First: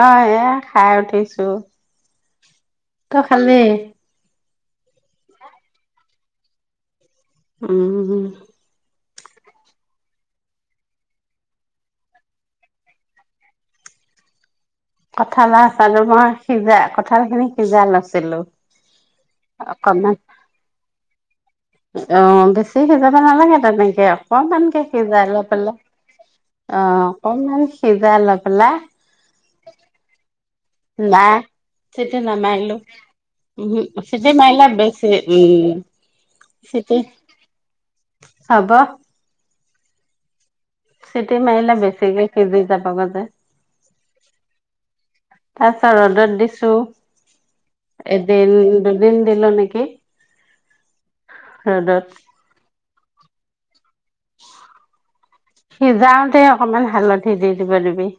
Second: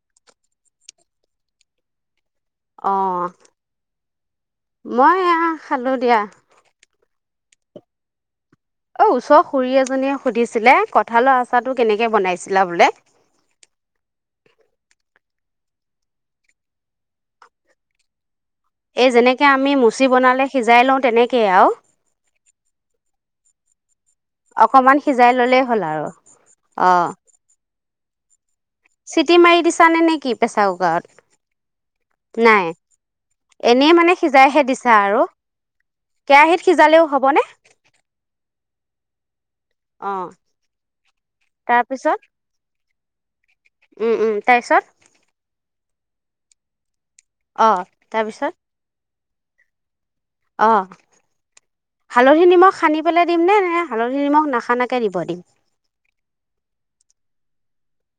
অ এয়া খাই উঠিছো ত অ', খালে মই এয়া খালোঁ দিয়া উমম অ ওচৰ খুৰী এজনীয়ে সুধিছিলে কঠালৰ আচাৰটো কেনেকে বনাইছিলা বোলে কঁঠাল আছে আৰু মই সিজা কঠাল খিনি সিজা লৈছিলো এই যেনেকে আমি মুচি অকমান বনালে সিজাই লও তেনেকেই আৰু অ বেছি সিজাব নালাগে ত তেনেকে আৰু অকনমানকে অকমান সিজাই অলপ ললেই অলপ হ'ল আৰু অ অকনমান সিজ এ ল পেলাই চিটি মাৰি দিছা নে নে কি প্ৰেছাৰ কুকাৰত? না চিতিি ন নাই মাৰলো এনেই উ মানে চিটি সিজাইহে মাৰিলা দিছা বেছি আৰু উম কেৰাহীত চিটি সিজালেও হ'বনে? হব অ চিটি মাহিলা তাৰপিছত বেছিিকে কজি যাব পগতে উম উম তাইছৰ তাৰ পাছত ৰ'দত দিছো অ তাৰপিছত দিন দিল নেকি অ ৰ'দত হালধি নিমখ খানি পেলাই দিমনে ন সিজাওতে অকমান হালধি দি বুজি পাৰিবি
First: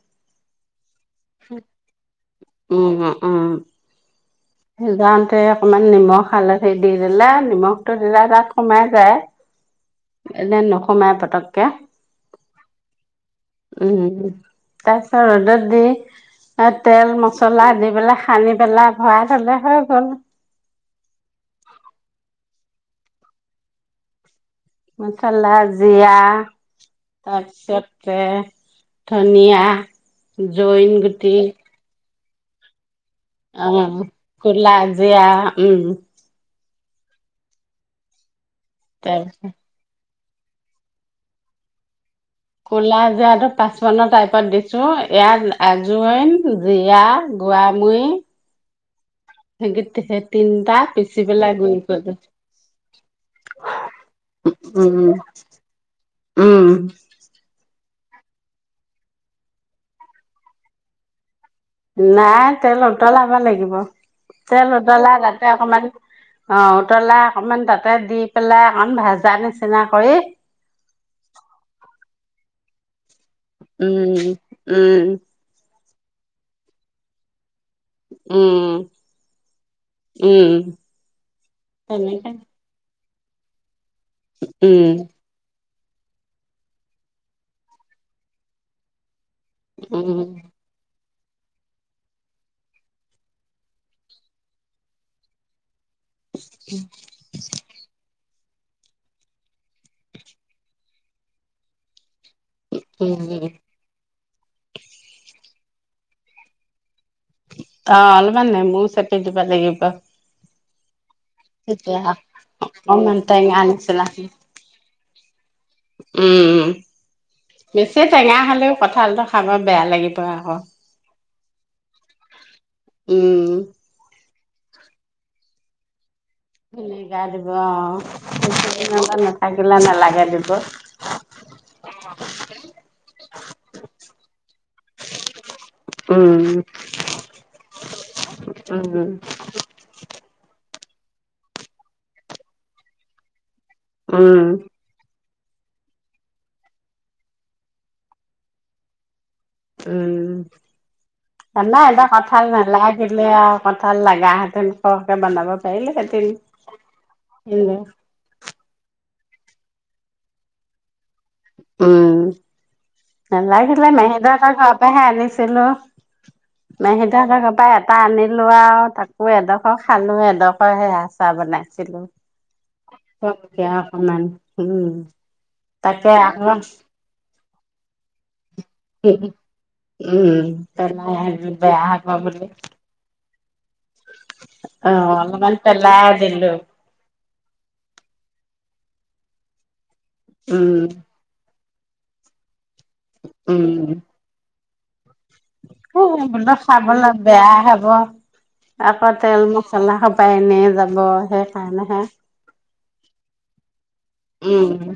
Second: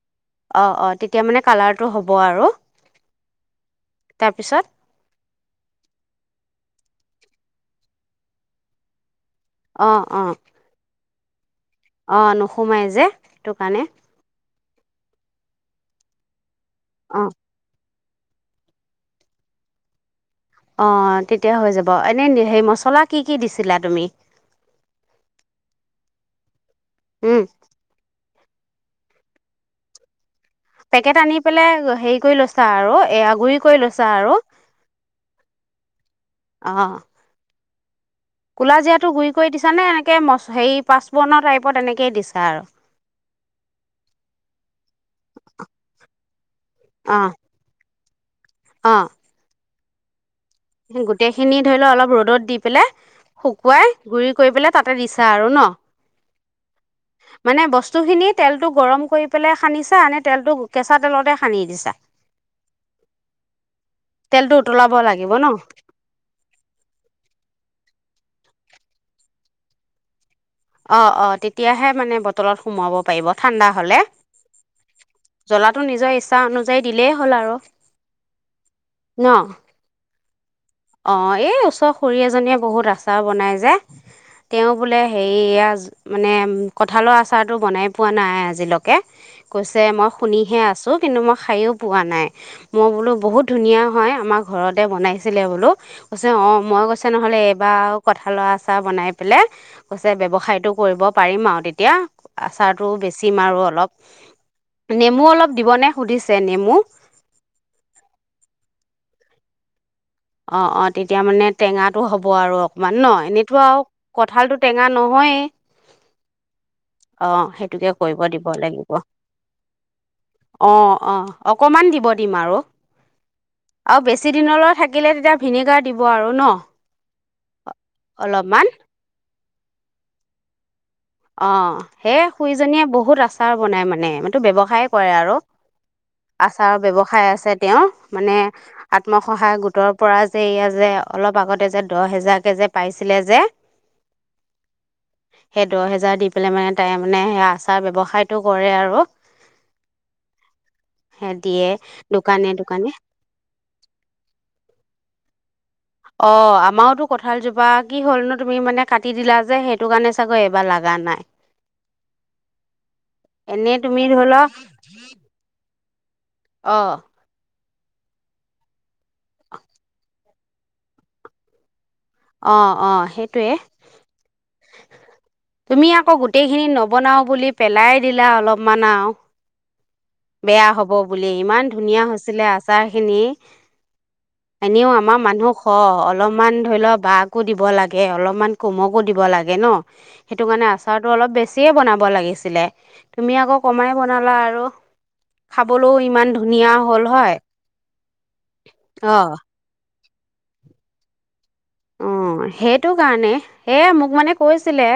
অ অ িক এতিয়া মানে কালাৰটো হ'ব আৰু তাৰপিছত সি যাওঁতে অকমান নিমখ খালে সেই দি দিলা নিমখটো দিলা তাত কমাই যায় এনে নসোমাই পাত অঁ নোসোমাই যে, সেটো কাৰণে। তাৰ পিছত ৰ'দত দি এ তেল অ মচলা দি পেলাই সানি পেলাই ঘৰত ভাঁলে হৈ গ'ল। অ তেতিয়া হৈ যাব এনে সেই মচলা কি কি দিছিলা তুমি মছালা, জিৰা উম তাৰপিছতে ধনিয়া জইন পেকেট গুটি আনি পেলাই হেৰি কৰি লৈছা আৰু। এয়া গুৰি কৰি লৈছা আৰু অঁ [unintelligible] জিয়া উম। অঁ। কলা জিৰাতো গুৰি তাৰপিছত কৰি দিছা নে এনেকে [unintelligible] হেৰি পাচপুৰনৰ টাইপত এনেকেই দিছ ক'লা জিৰাটো পাঁচপূৰণৰ টাইপত দিছো, ইয়াত আজওইন জিৰা গৰামুৰি অঁ। [unintelligible] পিচি গোটেই পেলাই খিনি গুৰি ধৰি ল কৰি অলপ লৈছোঁ। ৰ'দত দি পেলাই শুকুৱাই গুৰি কৰি পেলাই তাতে উম, দিছা আৰু ন, উম, মানে বস্তু- বস্তুখিনি তেলটো গৰম কৰি পেলাই সানিচা, নে তেলটো কেঁচা তেলতে সানি দিছা নাই তেল উতলাব লাগিব, তেলটো তেল উতলাব উতলাই লাগিব তাতে ন অকমান অঁ উতলা অকমান তাতে দি পেলাই অকন ভাজা নিচিনা কৰি অঁ, অঁ, তেতিয়াহে মানে বটলত সোমাব। উম, উম। টো নিজৰ ইচ্ছা অনুযায়ী দিলেই হ'ল আৰু। উম। উম। অঁ, এই ওচৰ খুৰ তেনেকে এজনীয়ে বহুত আছে আচাৰ বনাই যে। তেওঁ উম, বোলে হেৰিয়া- মানে কঁঠালৰ আচাৰটো বনাই পোৱা নাই আজিলৈকে। কৈছে মই উম, শুনিহে আছো। কিন্তু মই খাইও পোৱা নাই, মই বোলো বহুত ধুনীয়া হয় আমাৰ ঘৰতে বনাইছিলে বো কৈছে অঁ মই কৈছে নহ'লে এইবাৰ আৰু কথা হালোৱা আচাহ বনাই পেলাই কৈছে ব্যৱসায়তটো কৰিব পাৰিম আৰু তেতিয়া- আচাৰতটো বেছি উম, মাৰো অলপ- নেমু অলপ দিবনে সুধিছে নেমু- অ অলমান নাই মোৰ চতেয়া যিবা লাগিবিব অ অ। তেতিয়া মানে টেঙাটো হ'ব আৰু অকণমান ন অকমান এনেইতো টেঙা আৰু নিচিনা কঁঠালটো টেঙা ন- গই। উম সেইটোকে বেছি কৰিব টেঙা দিব হলেও লাগিব কঠালটো খাব বেয়া লাগিব আকৌ অঁ অঁ অকণমান দিব দিম আৰু উম চিনলৈ থাকে থাকিলে তেতিয়া ভিনেগাৰ দিব আৰু ন উম গাই দিব অলপমান অ আগিলা নালাগে দিব অ সেই শুইজনীয়ে বহুত আচাৰ বনাই মানে মো ব্য়ৱসায় কৰে আৰু উম আচাৰ ব্যৱসায় আছে তেওঁৰ মানে উম আত্মসহায় গোটৰ পৰা যে এয়া যে অলপ আগতে যে দহ হেজাৰ কে যে পাইছিলে যে উম সেই দহ হেজাৰ দি পেলাই মানে তাই মানে স আচাৰ ব্য্ৱসায়তটো কৰে আৰু উম সেই দিয়ে জানাই এতিয়া কঠাল দোকানে দোকানে নেলাগ দিলে আৰু কঠাল লাগা হেতেন সৰকে বনাব পাৰিলোহেঁতেন অ আমাৰতো কঁঠালজোপা কি হ'ল নো তুমি মানে কাট ি দিলা যে সেইটো কাৰণে চাগৈ এইবাৰ লগা নাই উম ভাল এনেই লাগছিলে তুমি ধৰি মেহীদ [unintelligible] লওক এৰ ঘৰ পৰাহে আনিছিলো মে অঁ সটো এৰ [unintelligible] কাপ ইয়াত আানি লোৱা আৰু তাক এডখৰ খালো এডখ ত সে হ চাহ বনাইছিলো অঁ অঁ সেইটোৱে কে অকমান উম তাক আক গোটেই খিনি নবনাও বুলি পেলাই দিলা অলপ মানও উম বেয়া হব পেলাই বুলি আহিলো ইমান বেয়া ধুনীয়া হব হৈছিলে বুলি আচাৰ খিনি এনেও অ আমাৰ মানুহ অলপমান খহ পেলাই অলপমান দিলো ধৰি লওক তাকো দিব লাগে অলপমান কমকো দিব লাগে ন সেইটো কাৰণে উম আচাৰতটো অলপ বেছি চিয়ে বনাব লাগিছিলে তুমি আকৌ উম কমাই বনালা আৰু খাবলৈও ইমান বোলো ধুনীয়া হ'ল খাবলৈ হয় বেয়া খাব আকৌ অ তেল মচলা খাব পায়নে যাবহে অ সেইটো কাৰণে এয়া মোক মানে উম কৈছিলে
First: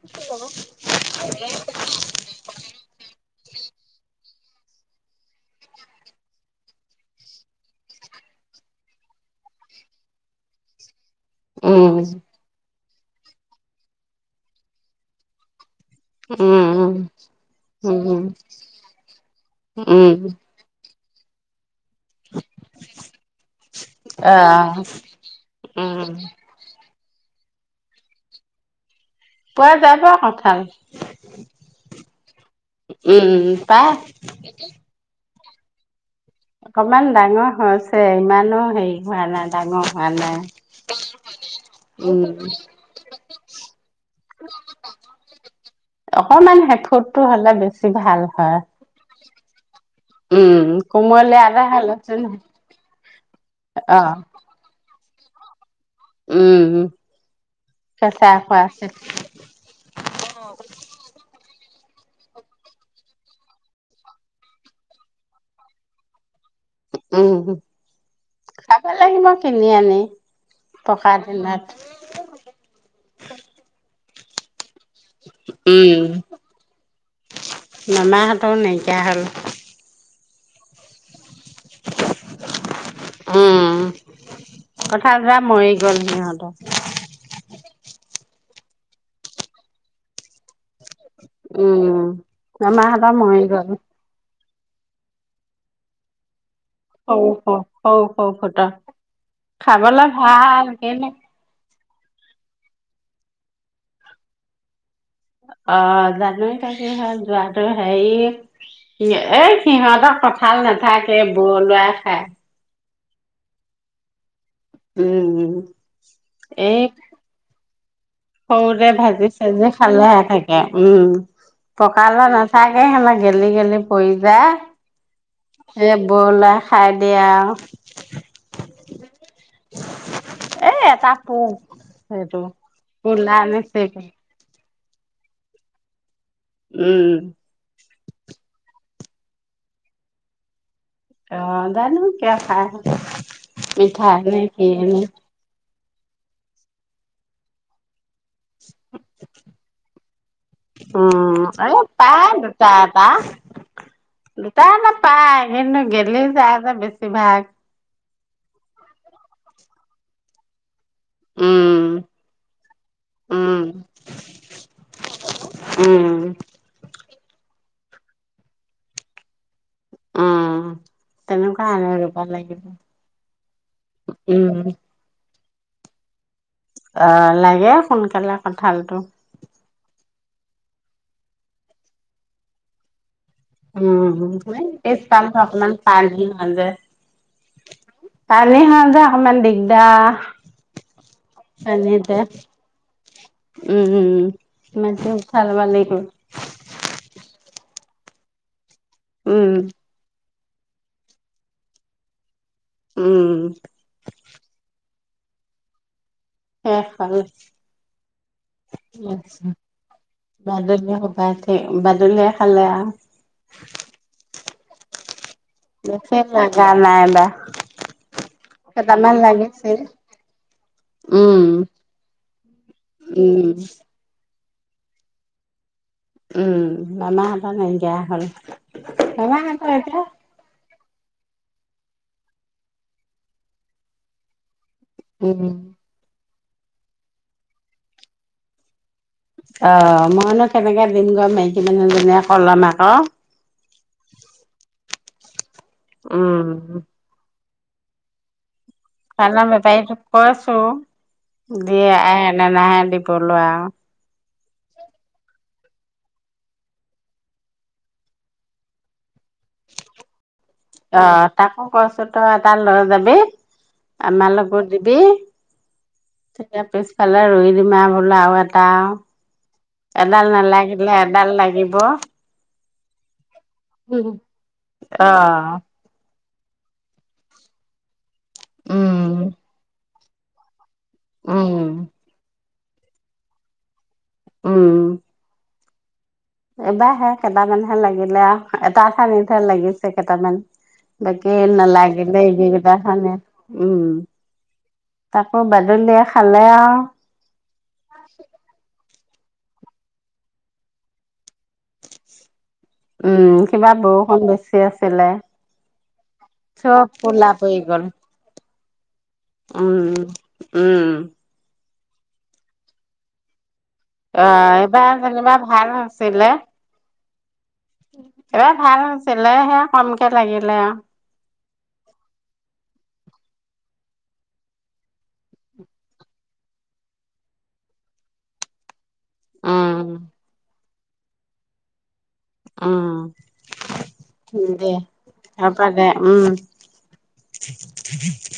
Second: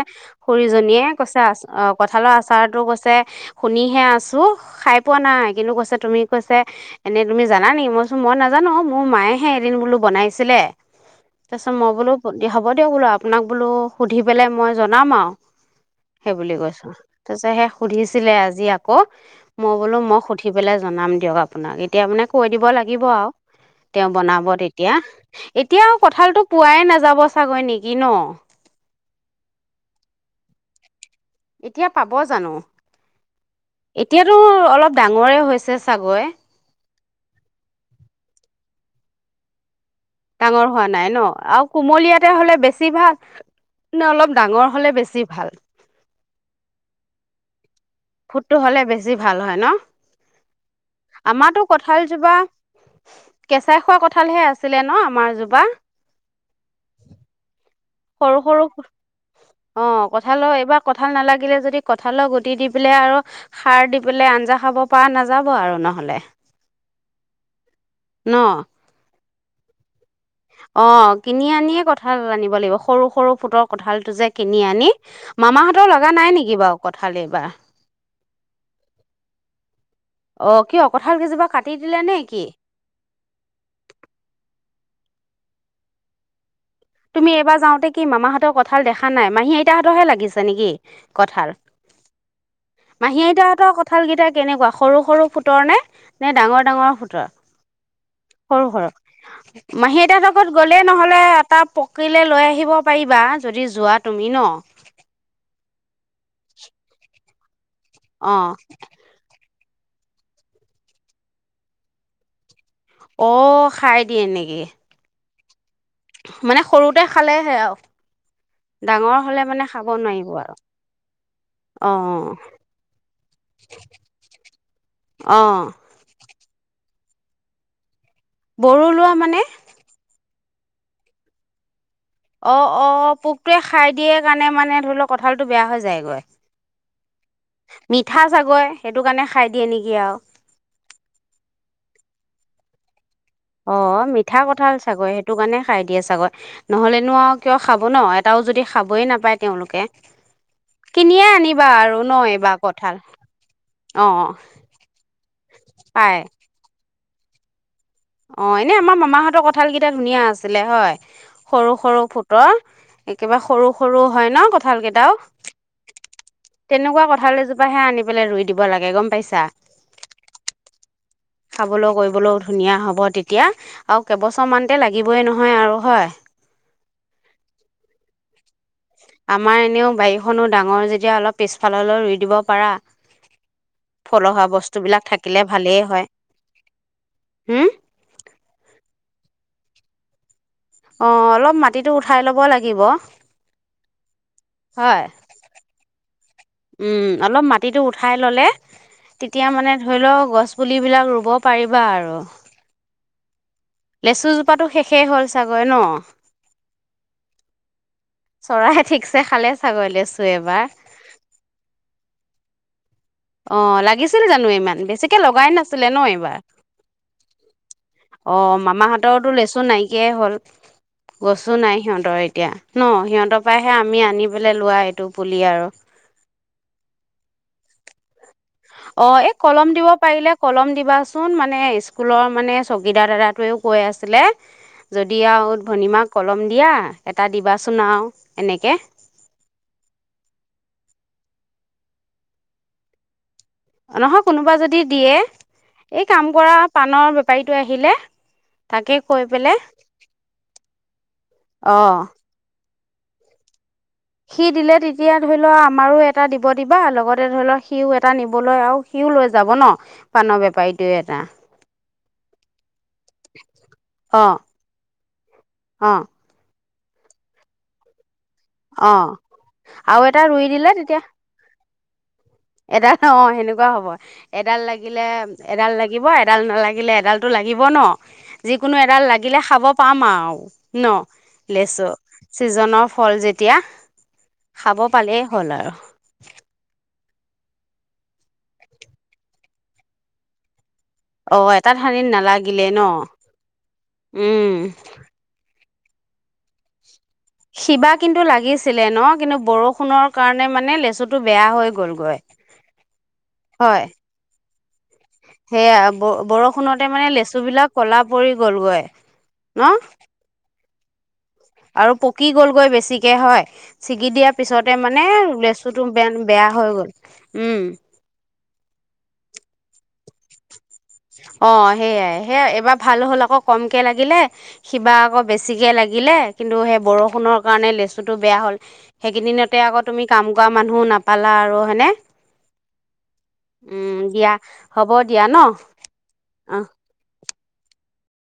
খুৰী জনীয়ে কৈছে আ কঁঠালৰ আচাৰটো কৈছে- শুনিহে আছো খাই পোৱা নাই কিন্তু কৈছে তুমি কৈছে এনেই তুমি জানানেকি মইছো মই নাজানো মোৰ মায়েহে এদিন বোলো বনাইছিলে। তাৰ পিছত মই উম বোলো দিয়া হ- দিয়ক বোলো আপোনাক বোলো সুধি পেলাই মই জনাম আৰু- সেই বুলি কৈছো উম তাৰপিছত সে উম সুধিছিলে আজি আকৌ মই উম বোলো উম মই সুধি পেলাই জনাম। [unintelligible] এতিয়া মানে কৈ দিব লাগিব আৰু তেওঁ বনাব আহ তেতিয়া এতিয়াও- উম কঠালটো পোৱাই নাযায় যাব চাগৈ নেকি ন। পুৱা যাব কঠাল এতিয়া পাব জানো উম পাই এতিয়াতো অলপ ডাঙৰে হৈছে- ছে চাগৈ- অকণমান ডাঙৰ হৈছে ইমানো হেৰি হোৱা নাই ডাঙৰ- হোৱা নাই ডাঙৰ হোৱা নাই ন আৰু কুমলীয়াতে উম হলে বেছি ভাল অলপ ডাঙৰ হলে বেছি ভাল। অকমান হেফুটটো হ'লে বেছি ভাল হয়। ফুটটো হ'লে বেছি ভাল হয় ন? উম, কোমলীয়া আমাৰো এটা হ'লেচোন কঠালজোপা কেঁচাই খোৱা অ', কঠালহে আছিলে ন? মাৰজোপা - উম উ। সৰু সৰু অ কঁঠালৰ এইবাৰ কঁঠাল নালাগিলে যদি- দি কঁঠালৰ গুটি দি পেলাই আৰু সাৰ দি পেলাই আঞ্জা খাব পৰা নাযাব আৰু নহলে। উম। ন খ ভ লাগি মই কিনি আনি - অ কিনি আনিয়ে কঁঠাল আনিব লাগিব সৰু সৰু ফুটৰ কঁঠালটো যে- কিনি আনি- মামাহঁতৰ উম, লগা নাই নেকি বাৰু কঠালি এইবাৰ? মামাহঁতো নাইকিয়া হ'ল। অ কিয় কঁঠাল কেইজোপা- কাটি দিলে নে কি? উম, কঁঠাল যা মৰি গ'ল সিহঁতৰ- তুমি এইবাৰ যাওঁতে কি মামাহঁতৰ কঁঠাল দেখা নাই মাহী এইতাহঁতহে লাগিছে নেকি? কঁঠাল উম, মামাহঁতৰ মাহী মৰি আইতাহঁতৰ গল। কঁঠালকেইটা কেনেকুৱা সৰু সৰু ফুটৰ নে নে ডাঙৰ? ডাঙৰ ফুটৰ হও হও সৰু সৰু মাহী খাবলৈ আইটাহতৰ ঘৰত ভাল গ'লে কিন্তু নহলে এটা প কাইলৈ লৈ আহিব পাৰিবা যদি যোৱা তুমি ন' অ জানো এতিয়া কি হয় যোৱা। হে অ' হেৰি এ সিহঁতৰ কঁঠাল নাথাকে ব' উলিয়াই খাই। অ খাই দিয়ে নি' উম উম [unintelligible] মানে সৰুতে খালেহে আৰু সৰুতে ডাঙৰ ভাজি হ'লে মানে চাজি খাব খালেহে নোৱাৰিব আৰু থাকে উম পকালে অ' নাথাকে সেনে গেলি গেলি পৰি অ' যায়। এ বলা খাই দিয়া বৰলুৱা মানে? এ এটা পোক। সেইটো। অ অ কোলা পোকটোৱে খাই নিচিনা দিয়ে কাণে মানে লওক কঠালতো বেয়া হৈ যায়গৈ উম। মিঠা চাগৈ। সেইটো কাৰণে খাই দিয়ে নেকি আৰু। অ জানো কিয় খাই। অ মিঠাই মিঠা নে কি কঠাল নে চাগৈ সেইটো কাণে খাই দিয়ে চাগৈ নহ'লেনো আৰু কিয় খাব ন'। এটাও যদি খাবই নাপায় তেওঁলোকে কিনিয়ে উম আনিবা এই আৰু ন পাই এইবাৰ দুটা কঁঠাল এটা অ' দুটা এটা পায় কিন্তু পাই গেলি যায় যে বেছি কিভাগ অ এনে আমাৰ মামাহঁতৰ কঁঠাল কেইটা ধুনীয়া আছিলে হয়। সৰু উম। সৰু ফুটৰ একেবাৰে উম, সৰু সৰু হয় ন' কঠাল কেইটাও উম, তেনেকুৱা কঠাল যদি কিবা হে আনি পেলাই ৰুই দিব লাগে গম পাইছা। অ খাবলৈ কৰিবলৈও ধুনীয়া হব তেতিয়া আৰু উম, কেইবছৰমান তে লাগিবই ন' হয় আৰু হয় অ লাগে সোনকালে কঁঠালটো। আমাৰ এনেও বায়ে খনো ডাঙৰ যেতিয়া অলপ পিছফাললৈ ৰুই দিব পাৰা। উম ফলহা বস্তুবিলাক টেষ্ট পাম থাকিলে অকমান ভালেই হয় পানী হলে হুম পানী হলে অকমান দিগ দা অ অলপ মাটিটো উঠাই লব লাগিব। মানে হয় চাল ভালাগ [inaudible] হয় [inaudible] উম, অলপ মাটিিতটো উঠাই ললে। তেতিয়া উম, মানে ধৰি লও, গছ পুলিবিলাক ৰুব পাৰিবা আৰু। উম। লেচু জোপাতো শেষেই হ'ল চাগৈ ন। আহ খালোঁ। চৰাই ঠিকছে খালে [unintelligible] চাগৈ লেচু এবাৰ বাদল-সবাই বাদুলিয় খালে আৰু। অ, লাগিছিল জানো ইমান। বেছি [inaudible] লিচু লগাই নাছিলে ন বেছি এইবাৰ লাগা নাই এইবাৰ। অ, কেইটামান মামাহতৰতো লেচু লাগিছিল নাইকিয়াই হ'ল। উম গছো নাই সিহঁতৰ এতিয়া ন। সিহঁতৰ উম পৰাহে আমি আনি পলে লোৱা এইটো পুলি আৰু। উম, বামাহঁতৰ নাইকিয়া হ'ল। অ, এই মামাহঁতৰ কলম দিব এতিয়া পাৰিলে, কলম দ কোৱাচোন মানে স্কুলৰ মানে চকীদাৰ দাদাটোৱেও কৈ আছিলে। যদি উম আৰু ভনমাক কলম দিয়া, এটা দিবাচোন আৰু এনেকে। অ, মইনো কেনেকে দিম গম মেকী মানহজনীয়ে কলম আকৌ। নহয় কোনোবা যদি দিয়ে। এই কাম উম কৰা পাানৰ পাৰিটো আহিলে। তাকে ক কৈ [unintelligible] ন পেলাই বেপাৰীটো কৈছো অ দিয়ে আহ, ন নাহ লৰা সি দিলে তেতিয়া ধৰি লও আমাৰো এটা দিব দিবা লগতে ধৰি লওক সিও এটা নিবলৈ আৰু সিও লৈ যায়। অ, তাকো কৈছ তই এটা লৰা যাবি অ আমাৰ লগত দিবি। অ এতিয়া পিছফালে ৰুই দিম আৰু বোললে আৰু টা অ আৰু এটা এডাল ৰুই নালাগিলে এডাল লাগিব। বহ এটা ন সেনেকুৱা [unintelligible] কুৱা হ'ব এডাল লাগিলে এডাল লাগিব। এডাল নালাগিলে, এডালটো লাগিব ন। যিকোনো এডাল উম লাগিলে খাব। পামা ন, উম লেছ ছিজনৰ ফল যেতিয়া খাব পালেই হ'ল আৰু। এইবাৰাহে কেইটামানহে লাগিলে আৰু এটাঠানতহে লাগিছে কেইটামান। বাকি অ এটা ঠানিত নালাগিলে নালাগিলে ন এইগেইটাখে উম উম তাকো বাদ- লে খালে আও- শিবাৰ কিন্তু লাগিছিলে ন? কিন্তু বৰষুণৰ কাৰণে মানে লেচুটো বেয়া হৈ গ'লগৈ। উম কিবা হয় বৰষুণ বেছি। তাকে- সেয়া বৰষুণতে মানে ক'লা লেচু পৰি বিলাক গ'ল কলা পৰি গ'লগৈ ন? উম। উম। আৰু পকি গ'লগৈ বেছিকে হয়? ছিগি অ দিয়াৰ পিছতে এইবাৰ মানে যেনিবা লেচুটো বে বেয়া হৈ গ'ল। উম এবাৰ ভাল নাছিলে সে কম-। কে লাগিলে। অ সেয়াই সেয় এইবাৰ ভাল হল আকৌ কমকে লাগিলে সিবাৰ আকৌ বেছিকে লাগিলে। কিন্তু সেই বৰষুণৰ কাৰণে লেচুটো বেয়া হল। সেইকেইদিনতে আকৌ উম। তুমি কাম কৰা-। মানুহ নাপালা আৰু হয়নে? উম উম দিয়া দে হব দিয়া ন। হ'ব দে উম। উহ। [unintelligible]